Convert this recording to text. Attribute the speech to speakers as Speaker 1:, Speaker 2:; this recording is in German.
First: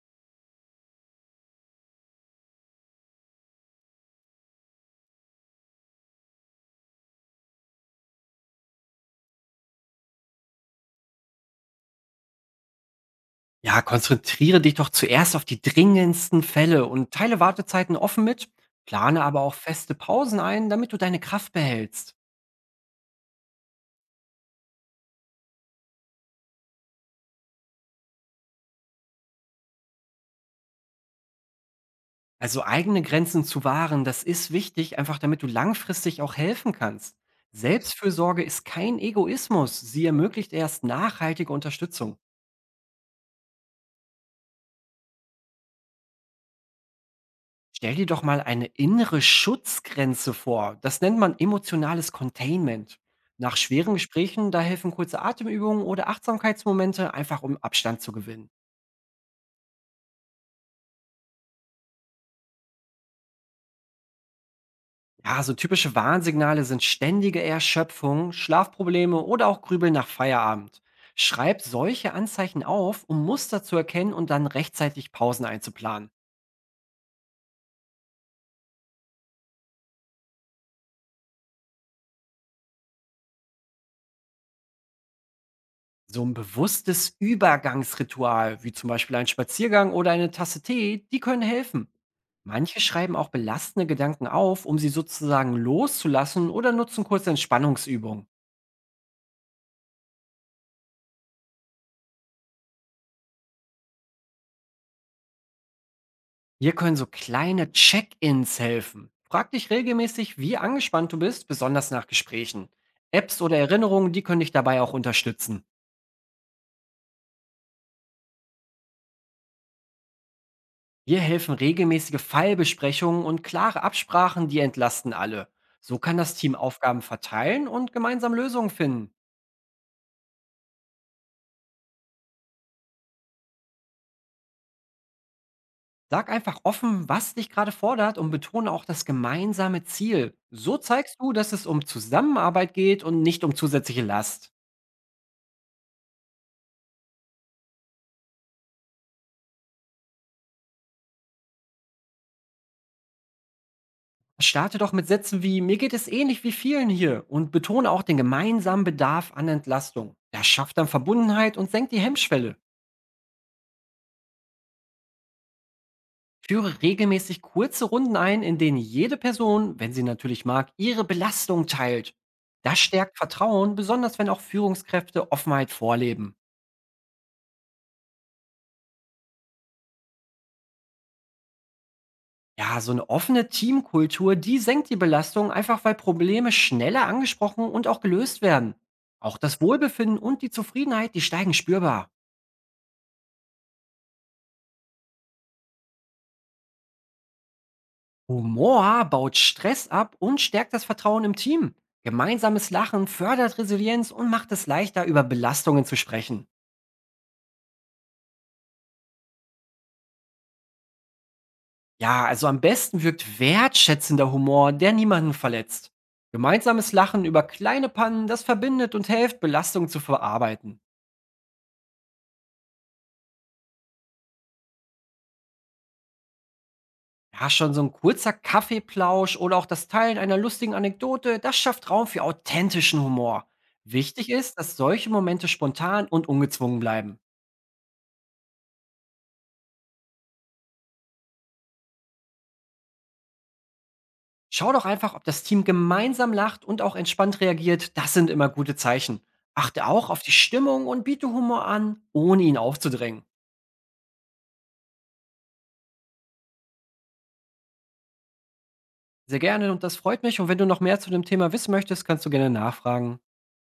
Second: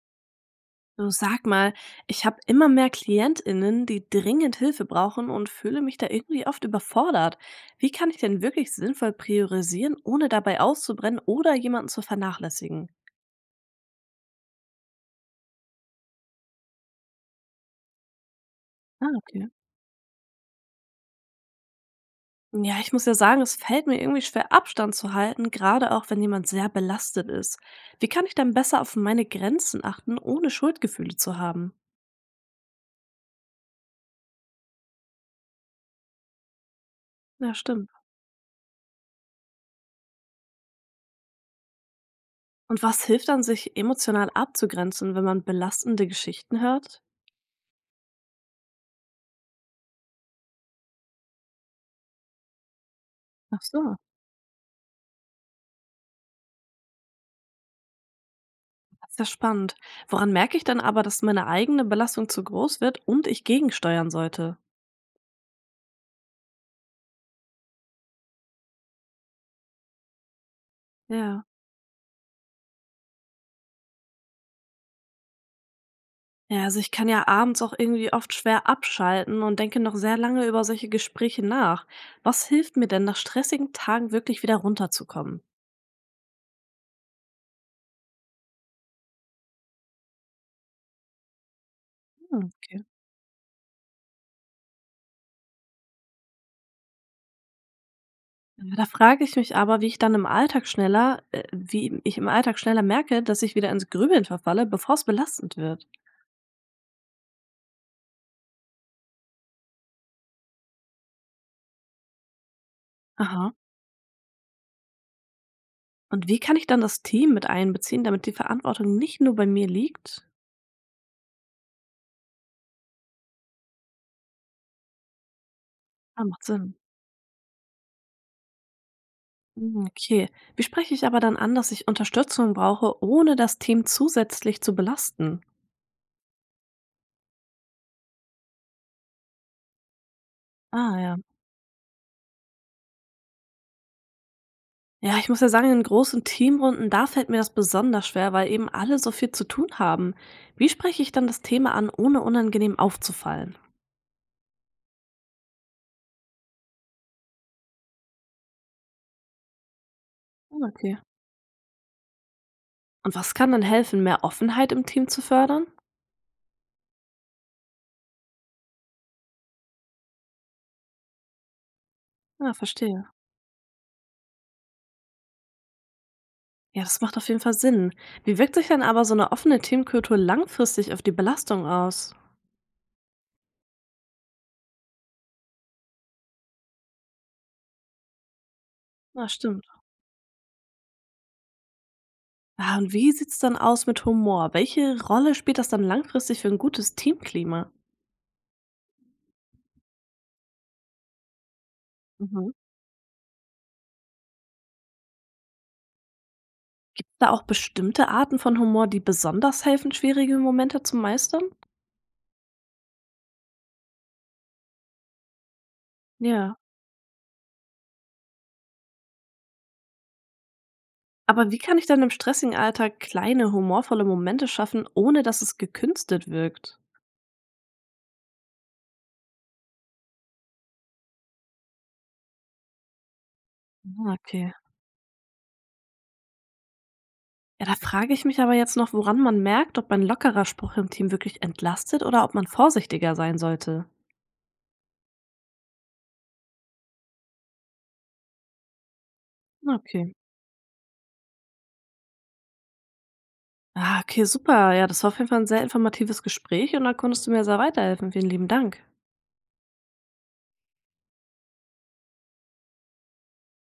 Speaker 1: Du, sag mal, ich habe immer mehr KlientInnen, die dringend Hilfe brauchen und fühle mich da irgendwie oft überfordert. Wie kann ich denn wirklich sinnvoll priorisieren, ohne dabei auszubrennen oder jemanden zu vernachlässigen?
Speaker 2: Ja, konzentriere dich doch zuerst auf die dringendsten Fälle und teile Wartezeiten offen mit,
Speaker 1: Ah,
Speaker 2: plane aber
Speaker 1: okay.
Speaker 2: auch feste Pausen ein, damit du deine Kraft behältst.
Speaker 1: Ja, ich muss ja sagen, es fällt mir irgendwie schwer, Abstand zu halten, gerade auch wenn jemand sehr belastet ist. Wie kann ich dann besser auf meine Grenzen achten, ohne Schuldgefühle zu haben?
Speaker 2: Also eigene Grenzen zu wahren, das ist wichtig, einfach damit du langfristig auch helfen kannst.
Speaker 1: Ja, stimmt.
Speaker 2: Selbstfürsorge ist kein Egoismus, sie ermöglicht erst nachhaltige Unterstützung.
Speaker 1: Und was hilft dann, sich emotional abzugrenzen, wenn man belastende Geschichten hört?
Speaker 2: Stell dir doch mal eine innere Schutzgrenze vor, das nennt man emotionales Containment. Nach
Speaker 1: Ach so.
Speaker 2: schweren Gesprächen, da helfen kurze Atemübungen oder Achtsamkeitsmomente, einfach um Abstand zu gewinnen.
Speaker 1: Ist ja spannend. Woran merke ich dann aber, dass meine eigene Belastung zu groß wird und ich gegensteuern sollte?
Speaker 2: Ja, so typische Warnsignale sind ständige Erschöpfung, Schlafprobleme oder auch Grübeln nach Feierabend.
Speaker 1: Ja.
Speaker 2: Schreibt solche Anzeichen auf, um Muster zu erkennen und dann rechtzeitig Pausen einzuplanen.
Speaker 1: Ja, also ich kann ja abends auch irgendwie oft schwer abschalten und denke noch sehr lange über solche Gespräche nach. Was hilft mir denn, nach stressigen Tagen wirklich wieder runterzukommen?
Speaker 2: So ein bewusstes Übergangsritual, wie zum Beispiel ein Spaziergang oder eine Tasse Tee, die können helfen.
Speaker 1: Hm,
Speaker 2: Manche
Speaker 1: okay.
Speaker 2: schreiben auch belastende Gedanken auf, um sie sozusagen loszulassen oder nutzen kurze Entspannungsübungen.
Speaker 1: Ja, da frage ich mich aber, wie ich im Alltag schneller merke, dass ich wieder ins Grübeln verfalle, bevor es belastend wird.
Speaker 2: Hier können so kleine Check-ins helfen. Frag dich regelmäßig, wie angespannt du bist, besonders nach Gesprächen. Apps
Speaker 1: Aha.
Speaker 2: oder Erinnerungen, die können dich dabei auch unterstützen.
Speaker 1: Und wie kann ich dann das Team mit einbeziehen, damit die Verantwortung nicht nur bei mir liegt?
Speaker 2: Hier helfen regelmäßige Fallbesprechungen und klare Absprachen, die entlasten alle. So kann
Speaker 1: Ah,
Speaker 2: das
Speaker 1: macht
Speaker 2: Team
Speaker 1: Sinn.
Speaker 2: Aufgaben verteilen und gemeinsam Lösungen finden.
Speaker 1: Hm, okay. Wie spreche ich aber dann an, dass ich Unterstützung brauche, ohne das Team zusätzlich zu belasten?
Speaker 2: Sag einfach offen, was dich gerade fordert und betone auch das gemeinsame Ziel. So
Speaker 1: Ah,
Speaker 2: zeigst
Speaker 1: ja.
Speaker 2: du, dass es um Zusammenarbeit geht und nicht um zusätzliche Last.
Speaker 1: Ja, ich muss ja sagen, in großen Teamrunden, da fällt mir das besonders schwer, weil eben alle so viel zu tun haben. Wie spreche ich dann das Thema an, ohne unangenehm aufzufallen?
Speaker 2: Starte doch mit Sätzen wie „Mir geht es ähnlich wie vielen hier“ und betone auch den gemeinsamen Bedarf an Entlastung. Das
Speaker 1: Hm,
Speaker 2: schafft dann
Speaker 1: okay.
Speaker 2: Verbundenheit und senkt die Hemmschwelle.
Speaker 1: Und was kann dann helfen, mehr Offenheit im Team zu fördern?
Speaker 2: Führe regelmäßig kurze Runden ein, in denen jede Person, wenn sie natürlich mag, ihre Belastung teilt.
Speaker 1: Ja,
Speaker 2: Das
Speaker 1: verstehe.
Speaker 2: stärkt Vertrauen, besonders wenn auch Führungskräfte Offenheit vorleben.
Speaker 1: Ja, das macht auf jeden Fall Sinn. Wie wirkt sich dann aber so eine offene Teamkultur langfristig auf die Belastung aus?
Speaker 2: Ja, so eine offene Teamkultur, die senkt die Belastung, einfach weil Probleme schneller angesprochen und auch gelöst werden.
Speaker 1: Na,
Speaker 2: Auch das
Speaker 1: stimmt.
Speaker 2: Wohlbefinden und die Zufriedenheit, die steigen spürbar.
Speaker 1: Ah, und wie sieht's dann aus mit Humor? Welche Rolle spielt das dann langfristig für ein gutes Teamklima?
Speaker 2: Humor baut Stress ab und stärkt das Vertrauen im Team.
Speaker 1: Mhm.
Speaker 2: Gemeinsames Lachen fördert Resilienz und macht es leichter, über Belastungen zu sprechen.
Speaker 1: Gibt's da auch bestimmte Arten von Humor, die besonders helfen, schwierige Momente zu meistern?
Speaker 2: Ja, also am besten wirkt wertschätzender Humor, der niemanden verletzt.
Speaker 1: Ja.
Speaker 2: Gemeinsames Lachen über kleine Pannen, das verbindet und hilft, Belastungen zu verarbeiten.
Speaker 1: Aber wie kann ich dann im stressigen Alltag kleine humorvolle Momente schaffen, ohne dass es gekünstelt wirkt?
Speaker 2: Ja, schon so ein kurzer Kaffeeplausch oder auch das Teilen einer lustigen Anekdote, das schafft Raum für authentischen Humor.
Speaker 1: Ah,
Speaker 2: Wichtig
Speaker 1: okay.
Speaker 2: ist, dass solche Momente spontan und ungezwungen bleiben.
Speaker 1: Ja, da frage ich mich aber jetzt noch, woran man merkt, ob ein lockerer Spruch im Team wirklich entlastet oder ob man vorsichtiger sein sollte.
Speaker 2: Schau doch einfach, ob das Team gemeinsam lacht und auch entspannt reagiert. Das sind immer gute Zeichen. Achte auch
Speaker 1: Okay.
Speaker 2: auf die Stimmung und biete Humor an, ohne ihn aufzudrängen.
Speaker 1: Ah, okay, super. Ja, das war auf jeden Fall ein sehr informatives Gespräch und da konntest du mir sehr weiterhelfen. Vielen lieben Dank.
Speaker 2: Sehr gerne und das freut mich. Und wenn du noch mehr zu dem Thema wissen möchtest, kannst du gerne nachfragen.